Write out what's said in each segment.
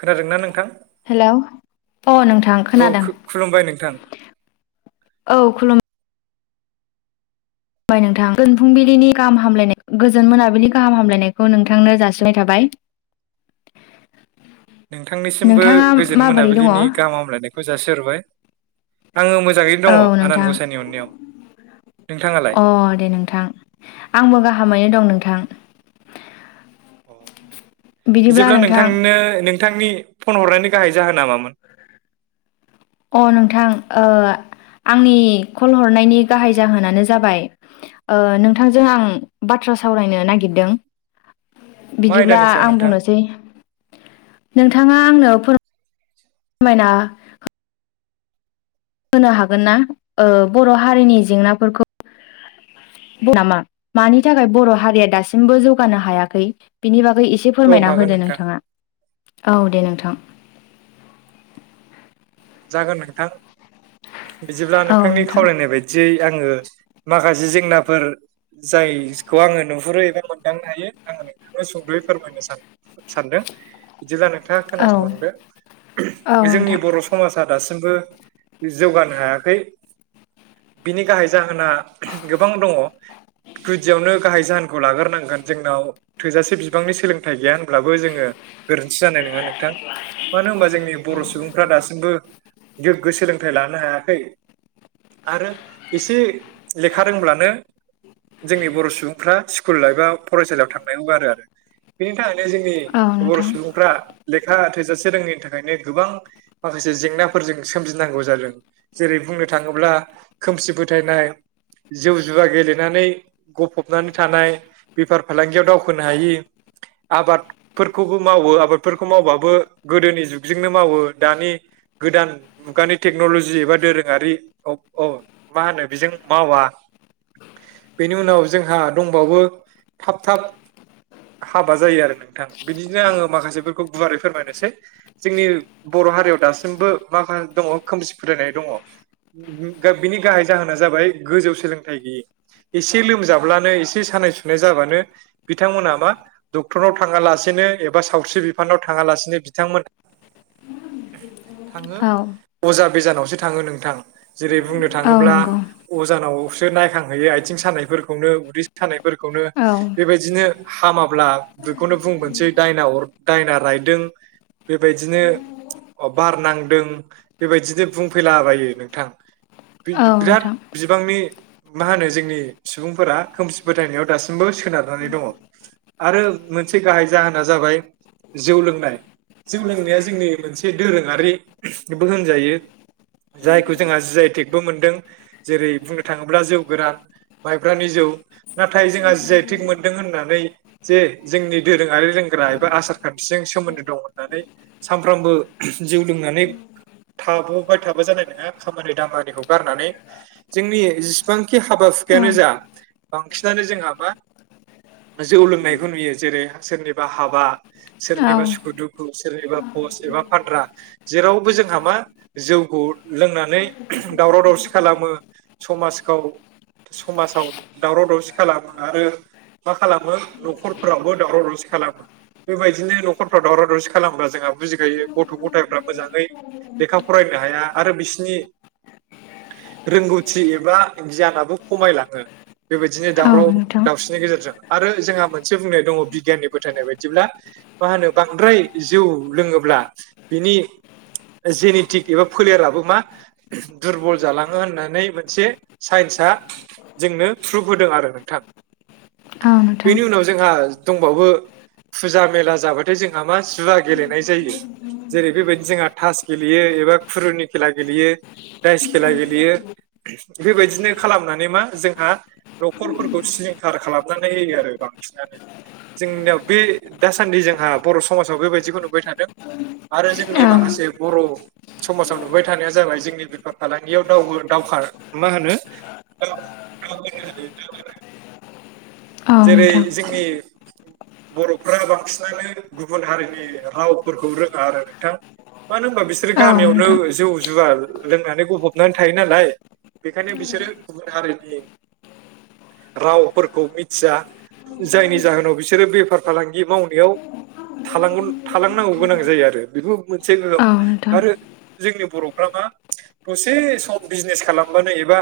खोनादोंना नोंथां? हेलौ अ नोंथां औ खोनादों खु- खुलुमबाय नोंथां औ खुलुम बाय नोंथां गोजोन फुंबिलिनि गाहाम हामलायनाय गोजोन मोनाबिलि गाहाम हामलायनायखौ नोंथांनो जासिबाय थाबाय। नोंथांनिसिमबो नोंथाङा गोजोन माबोरै दङ मोनाबिलिनि औ गाहाम हामलायनायखौ जासिहरबाय। आङो मोजाङैनो दङ आनान नोंथां गसाइनि अननायाव। नोंथाङालाय अ दे नोंथां आंबो गाहामैनो दं नोंथां। बिदिब्ला जेब्ला नोंथां नोंथांनो नों थांनि फन हरनायनि गाहाय जाहोना मामोन? अ नोंथां ओ आंनि कल हरनायनि गाहाय जाहोनानो जाबाय ओ नोंथांजों आं बाथ्रा सावरायनो नागिरदों। मा बिदिब्ला आयदानि सायाव आं नोंथां बुंनोसै नोंथांङा आंनो फोरमायना होनो हागोन ना ओ बर' हारिनि जेंनाफोरखौ? नामा मानि थाखाय बर' हारिया दासिमबो जौगानो हायाखै बिनि बा गै इसे औ फोरमायना हागोन होदो नोंथां नोंथाङा औ दे नोंथां। जागोन नोंथां बिदिब्ला औ नोंथांनि नोंथां खावलायनाय बायदियै आङो माखासे जेंनाफोर जायखौ आङो नुहुरो एबा मोनदांनो हायो आङो नोंथांनो सुंद'यै फोरमायनो सान सानदों। बिदिब्ला नोंथाङा औ खोनासंलांदो औ जोंनि नोंथां बर' स माजा दासिमबो जौगानो हायाखै बिनि गाहाय जाहोना गोबां दङ गुदियावनो गाहाय जाहोन खौ लाग्रोनांगोन जोंनाव थोजासे बिबांनि सोलोंथाइ गैया होनब्लाबो जोङो गोरोन्थि जानाय नङा नोंथां। मानो होनबा जोंनि बर' सुबुंफ्रा दासिमबो गोग्गो सोलोंथाइ लानो हायाखै। आरो इसे लेखा रोंब्लानो जोंनि बर' सुबुंफ्रा स्कुल एबा फरायसालियाव थांनायखौ गारो आरो बिनि थाखाय नो जोंनि औ बर' नोंथां सुबुंफ्रा लेखा थोजासे रोङैनि थाखायनो गोबां माखासे जेंनाफोरजों सोमजिनांगौ जादों। जेरै बुंनो थाङोब्ला खोमसि फोथायनाय जौ जुवा गेलेनानै गफबनानै थानाय बेफार फालांगियाव दावखोनो हायि आबादफोरखौबो मावो आबादफोरखौ मावबाबो गोदोनि जुगजोंनो मावो। दानि गोदान मुगानि टेक्न'ल'जि एबा दोरोङारि अ मा होनो बेजों मावा। [inaudible] बेनि उनाव जोंहा दंबावो थाब थाब हाबा जायो आरो नोंथां बिदिनो आंङो माखासेफोरखौ गुवारै फोरमायनोसै जोंनि बर' हारियाव दासिमबो माखा दंङ खोमसि फोथायनाय दंङ। बिनि गाहाय जाहोना जाबाय गोजौ सोलोंथायाइ गैयै। एसे लोमजाब्लानो एसे सानाय सुनाय जाबानो बिथांमोना मा डक्टराव थाङालासे एबा सावस्रि बिफानाव थांङालासिनो बिथांमोना [inaudible] थांङो औ अजा बिजानावसो थांङो नोंथां। जेरै बुंनो औ थांङोब्ला नंगौ अजानावसो नायखांहैयो आथिं सानायफोरखौनो उदै सानाय फोरखौनो औ बेबायदिनो हामाब्ला बेखौनो बुंबोनोसै दायना अर दायना रायदों बेबायदिनो अ बार नांदों बेबायदिनो बुंफैलाबायो नोंथां। औ बि-बि-बिराद नोंथां बिबांनि मा होनो जोंनि सुबुंफोरा खोमसि फोथायनायाव दासिमबो सोनारनानै दंङ। आरो मोनसे गाहाय जाहोना जाबाय जौ लोंनाय। जौ लोंनाया जोंनि मोनसे दोरोङारि बो होनजायो जायखौ जोंहा जि आइ टेकबो मोनदों जेरै बुंनो थांङोब्ला जौ गोरान माइब्रानि जौ नाथाय जोंहा जि आइ टेक मोनदों होननानै जे जोंनि दोरोङारि लों ग्रा एबा आसार खान्थिजों सोमोन्दो दं होननानै सानफ्रामबो जौ लोंनानै थाबोबाय थाबा जानाय नंङा खामानि दामानिखौ गारनानै। जोंनि जेसेबांखि हाबा हु औ खायानो जा बांसिनानो जोंहा मा? जौ लोंनायखौ नुयो। जेरै सोरनिबा हाबा औ सोरनिबा सुखु दुखु सोरनिबा बस एबा फानग्रा जेरावबो जोंहा मा जौखौ लोंनानै दावराव दावसि खालामो। समाजखौ समाजाव दावराव दावसि खालामो आरो मा खालामो न'खरफोरावबो दावराव दावसि खालामो। बेबायदिनो न'खरफ्रा दावराव दावसि खालामब्ला जोंहा बुजिखायो गथ' गथायफ्रा मोजाङै लेखा फरायनो हाया। आरो बिसि नि रोंगौथि एबा गियानाबो खमायलांङो। बेबायदिनो औ दावराव नोंथां दावसिनि गेजेरजों आरो जोंहा मोनसे बुंनाय दंङ बिगियाननि फोथायनाय बायदिब्ला। मा होनो बांद्राय जौ लोंङोब्ला बिनि जेनेटिक एबा फोलेराबो मा दुरबल जालांङो होननानै मोनसे साइन्स आ जोंनो प्रुफ होदों आरो नोंथां। [inaudible] बेनि उनाव जोंहा दंबावो फुजा-मेला जाबाथाय जोंहा मा जुवा गेले नाय जायो जेरै बेबायदिनो जोंहा थास गेलेयो एबा खुरुनि खेला गेलेयो। दाइस खेला गेलेयो। बेबायदिनो खालामनानै मा जोंहा न'खरफोरखौ सिलिंखार खालामनानै होयो आरो बां सिनानो जोंनियाव बे दासान्दि जोंहा बर' समाजाव बेबायदिखौ नु बाय थादों आरो जोंनि औ माखासे बर' समाजाव नुबाय थानाया जाबाय जोंनि बेफार फालांगियाव दावो दावखार मा होनो औ दावबायनाय आरो दावगानाय औ जेरै नोंथां जोंनि बर'फोरा बांसिनानो गुबुन हारिनि रावफोरखौ रोंङा आरो नोंथां। मानो होनबा बिसोरो औ गामियावनो नोंथां जौ जुवा लोंनानै गफबनानै थायो नालाय बेखायनो बिसोरो गुबुन हारिनि रावफोरखौ मिथि या जायनि जाहोनाव बिसोरो बेफार फालांगि मावनायाव थाल थालांनांगौ गोनां जायो आरो बेबो मोनसे औ नोंथां आरो औ जोंनि बर'फ्रा मा दसे सम बिजनेस खालामबानो एबा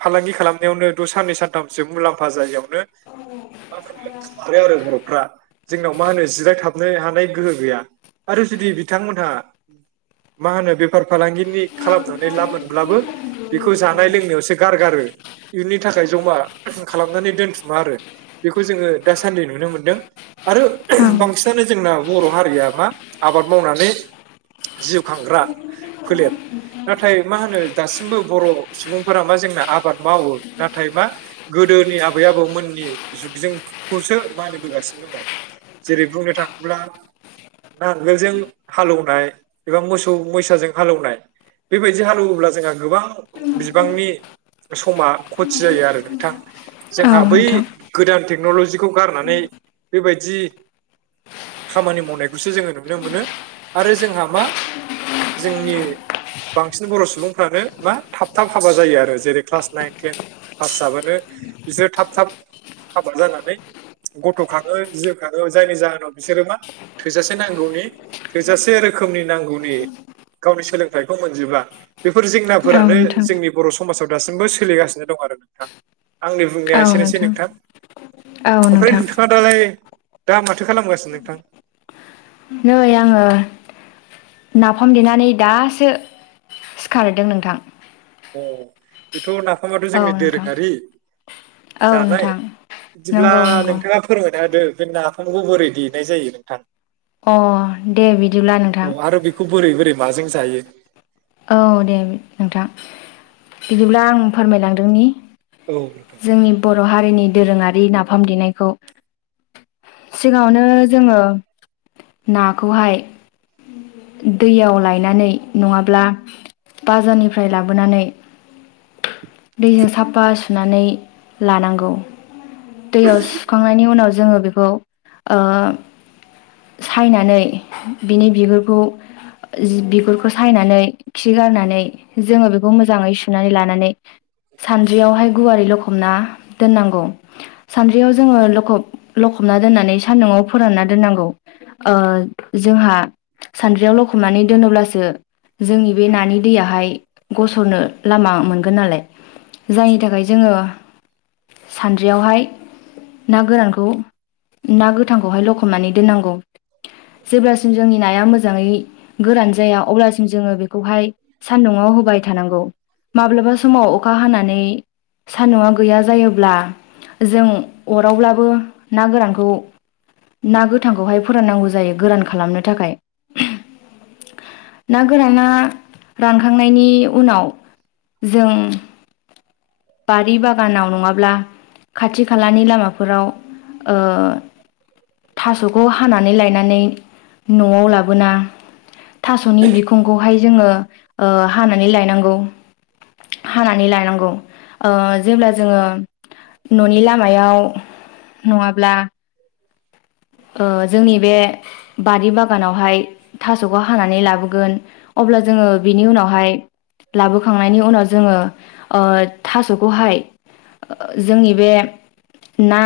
फालांगि खालामनायावनो द साननै सानथामसो मुलाम्फा जायियावनो औ आरो बर'फ्रा जोंनाव मा होनो जिरायथाबनो हानाय गोहो गैया। आरो जुदि बिथांमोनहा मा होनो बेफार फालांगिनि खालामनानै मोनब्लाबो बेखौ जानाय लोंनायावसो गारगारो। इनि थाखाय जमा खालामनानै दोनथुम मा आरो बेखौ जोङो दासान्दि नुनो मोनदों आरो बांसिनानो जोंना बर' हारिया मा आबाद मावनानै जिउ खांग्रा फोलेर। नाथाय मा होनो दासिमबो बर' सुबुंफोरा मा जोंना आबाद मावो नाथाय मा गोदो गोदोनि आबै-आबौमोन मोननि जुगजोंखौसो मानिबोगासिनो दङ जेरै बुंनो थाङोब्ला नांगोलजों हालेवनाय एबा मोसौ मोसाजों हालौवनाय बेबायदि हालेवोब्ला जोंहा गोबां बिबांनि समा खथि जायो आरो नोंथां जोंहा औ बै नोंथां औ गोदान टेक्न'लजिखौ गारनानै बेबायदि खामानि मावनायखौसो जोङो नुनो मोनो आरो जोंहा मा जोंनि बांसिन बर' सुबुंफ्रानो मा थाब थाब हाबा जायो आरो जेरै क्लास नाइन टेन पास जाबानो बिसोरो थाब थाब हाबा जानानै गथ' खाङो जो खाङो जायनि जाहोनाव बिसोरो मा थोजासे नांगौनि थोजासे रोखोम। नांगौनि गावनि सोलोंथाइखौ मोनजोबा। बेफोर जेंनाफोरानो नोंथां जोंनि बर' समाजाव दासिमबो सोलिगासिनो दं आरो नोंथां आंनि बुंनाया एसे नोंथां औ ओमफ्राय नोंथां नोंथाङा दालाय दा माथो खालामगासिनो नोंथां? नै आङो नाफाम देनानै दासो सिखारदों नोंथां। अ बेथ' नाफामाथ' औ जोंनि नोंथां दोरोङारि। औ जानाय नोंथां बिदिब्ला नंगौ नंगौ नोंथाङा फोरमाय होदो बे नाफामखौ बोरै देनाय जायो नोंथां? अ दे बिदिब्ला औ नोंथां। आरो बेखौ बोरै बोरै माजों जायो? औ दे नोंथां बिदिब्ला आं फोरमायलांदोंनि। औ नोंथां। जोंनि बर' हारिनि दोरोङारि नाफाम देनायखौ सिगाङावनो जोङो नाखौहाय दैयाव लायनानै नङाब्ला बाजारनिफ्राय लाबोनानै दैजों साफा सुनानै लानांगौ। दैयाव सुखांनायनि उनाव जोङो बेखौ सायनानै बिनि बिगुरखौ जि बिगुरखौ सायनानै खि गारनानै जोङो बेखौ मोजाङै सुनानै लानानै। सानद्रियावहाय गुवारि लखबना दोननांगौ। सानद्रियाव जोङो लखब लखबना दोननानै सान्दुंआव फोरानना दोननांगौ। ओ जोंहा सान्द्रियाव लखबनानै दोनोब्लासो जोंनि बे नानि दैयाहाय गसरनो लामा मोनगोन नालाय। जायनि थाखाय जोङो सानद्रियावहाय ना गोरानखौ खौ ना गोथांखौहाय लखमनानै दोननांगौ। जेब्लासिम जोंनि नाया मोजाङै गोरान जाया अब्लासिम जोङो खौहाय सान्दुंङाव होबाय थानांगौ माब्लाबा समाव अखा हानानै सान्दुआ गैया जायोब्ला जों अरावब्लाबो ना गोरानखौ खौ ना गोथांखौहाय फोराननांगौ जायो गोरान खालामनो थाखाय। ना गोराना रानखांनायनि उनाव जों बारि बागानाव नंङाब्ला खाथि खालानि लामाफोराव ओ थास'खौ हानानै लायनानै न'आव लाबोना थास'नि बिखुंखौहाय जोंङो ओ हानानै लायनांगौ। हानानै लानांगौ। ओ जेब्ला जोंङो न'नि लामायाव नंङाब्ला ओ जोंनि बे बारि बागानावहाय थास'खौ हानानै लाबोगोन। अब्ला जोंङो बिनि उनावहाय लाबोखांनायनि उनाव जोंङो ओ थास'खौहाय। जोंनि बे ना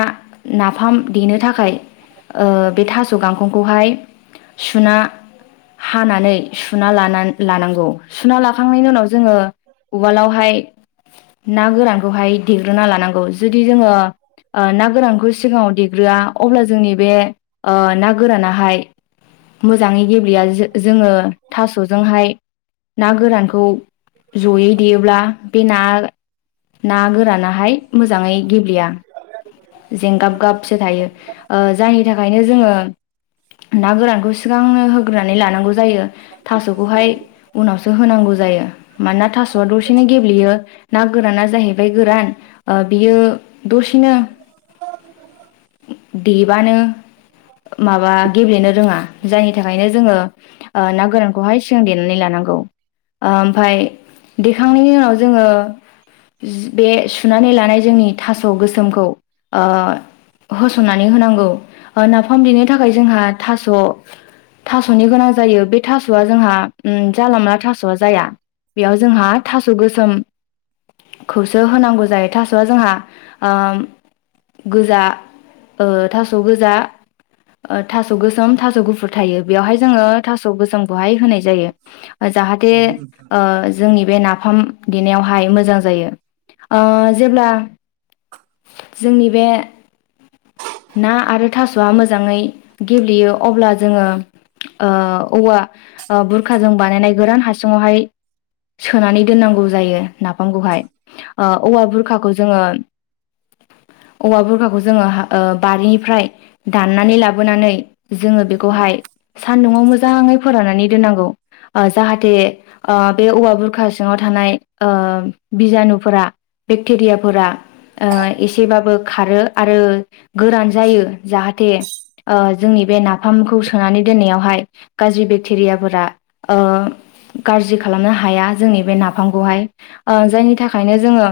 नाफाम देनो थाखाय ओ बे थास' गांखंखौहाय सुना हानानै सुना लाना लानांगौ सुना लाखांनायनि उनाव जोंङो उवालावहाय ना गोरानखौहाय देग्रोना लानांगौ जुदि जोंङो ओ ना गोरानखौ सिगां [unintelligible] देग्रोआ अब्ला जोंनि बे ओ ना गोरानाहाय मोजांङै गेब्लेया जो जोंङो थास'जोंहाय ना गोरानखौ जयै देयोब्ला बे ना ना गोरानाहाय मोजांङै गेब्लेया। जेंगाब गाबसो थायो ओ जायनि थाखायनो जोंङो ना गोरानखौ सिगांनो होग्रोनानै लानांगौ। जायो थास'खौहाय उनावसो होनांगौ जायो मानोना थास'आ दसेनो गेब्लेयो। ना गोराना जाहैबाय गोरान ओ बियो दसेनो देबानो माबा गेब्लेनो रोंङा जायनि थाखायनो जोंङो ओ ना गोरानखौहाय सिगां देनानै लानांगौ। ओमफाय देखांनायनि उनाव जोंङो बे सुनानै लानाय जोंनि थास' गोसोमखौ ओ होसननानै होनांगौ ओ नाफाम देनो थाखाय जोंहा थास' थास'नि गोनां जायो बे थास'आ जोंहा ओम जाला मोनला थास'आ जाया। बेयाव जोंहा थास' गोसोम। खौसो होनांगौ जायो थास'आ जोंहा ओम गोजा ओ थास' गोजा। ओ थास' गोसोम थास' गुफुर थायो बेयावहाय जोंङो थास' गोसोमखौहाय होनाय जायो। जाहाथे नंगौ नोंथां ओ जोंनि बे नाफाम देनायावहाय मोजां जायो ओ जेब्ला जोंनि बे ना आरो थास'आ मोजाङै गेब्लेयो अब्ला जोंङो ओ औवा बुरखाजों बानायनाय गोरान हासुुंवाहाय सोनानै दोननांगौ जायो नाफामखौहाय ओ औवा बुरखाखौ जोंङो औवा बुरखाखौ जोंङो ओ बारिनिफ्राय दाननानै लाबोनानै जोंङो बेखौहाय सान्दुंङआव मोजांङै फोराननानै दोननांगौ। ओ जाहाथे ओ बे औवा बुरखा सिङाव थानाय ओ बिजानुफोरा बेक्टेरियाफोरा ओ एसेबाबो खारो आरो गोरान जायो जाहाथे ओ जोंनि बे नाफामखौ सोनानै दोननायावहाय गाज्रि बेक्टेरियाफोरा ओ गाज्रि खालामनो हाया जोंनि बे नाफामखौहाय ओ जायनि थाखायनो जोंङो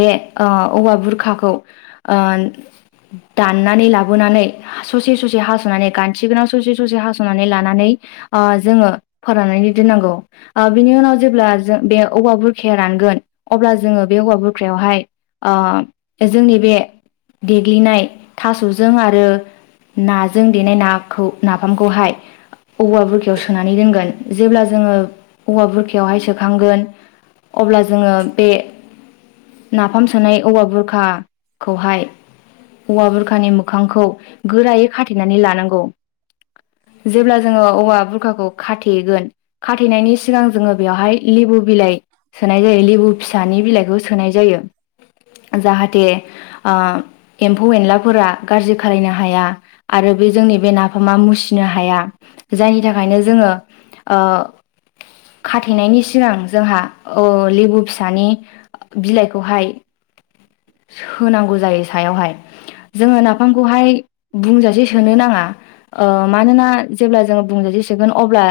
बे ओ औवा बुरखाखौ ओ दाननानै लाबोनानै ससे ससे हास'नानै गोनाव ससे ससे हास'नानै लानानै जोङो फोराननानै दोननांगौ। ओ बिनि उनाव जेब्ला जों बे औवा बुरखाया रानगोन अब्ला जोङो बे औवा बुरखायावहाय ओ जोंनि बे देग्लिनाय थास'जों आरो नाजों देनाय ना खौ नाफामखौहाय औवा बुरखायाव सोनानै दोनगोन जेब्ला जोङो औवा बुरखायावहाय सो [unintelligible] अब्ला जोङो बे नाफाम सोनाय औवा बुरखाखौहाय औवा बुरखानि मोखांखौ गोरायै खाथेनानै लानांगौ। जेब्ला जोङो औवा बुरखाखौ खाथेगोन खाथेनायनि सिगां जोङो बेवहाय लेबु बिलाइ सोनाय जायो लेबु फिसानि बिलाइखौ सोनाय जायो। जाहाथे ओ एम्फौ एनलाफोरा गाज्रि खाायनो हाया आरो बे जोंनि बे नाफामा मुसिनो हाया। जायनि थाखायनो जोङो ओ खाथेनायनि सिगां जोंहा ओ लेबु फिसानि बिलाइखौहाय होनांगौ जायो सायावहाय। जोङो नाफामखौहाय बुंजासे सोनो नाङा ओ मानोना जेब्ला जोङो जों जुदि सोगोन अब्ला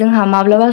जोंहा माब्लाबा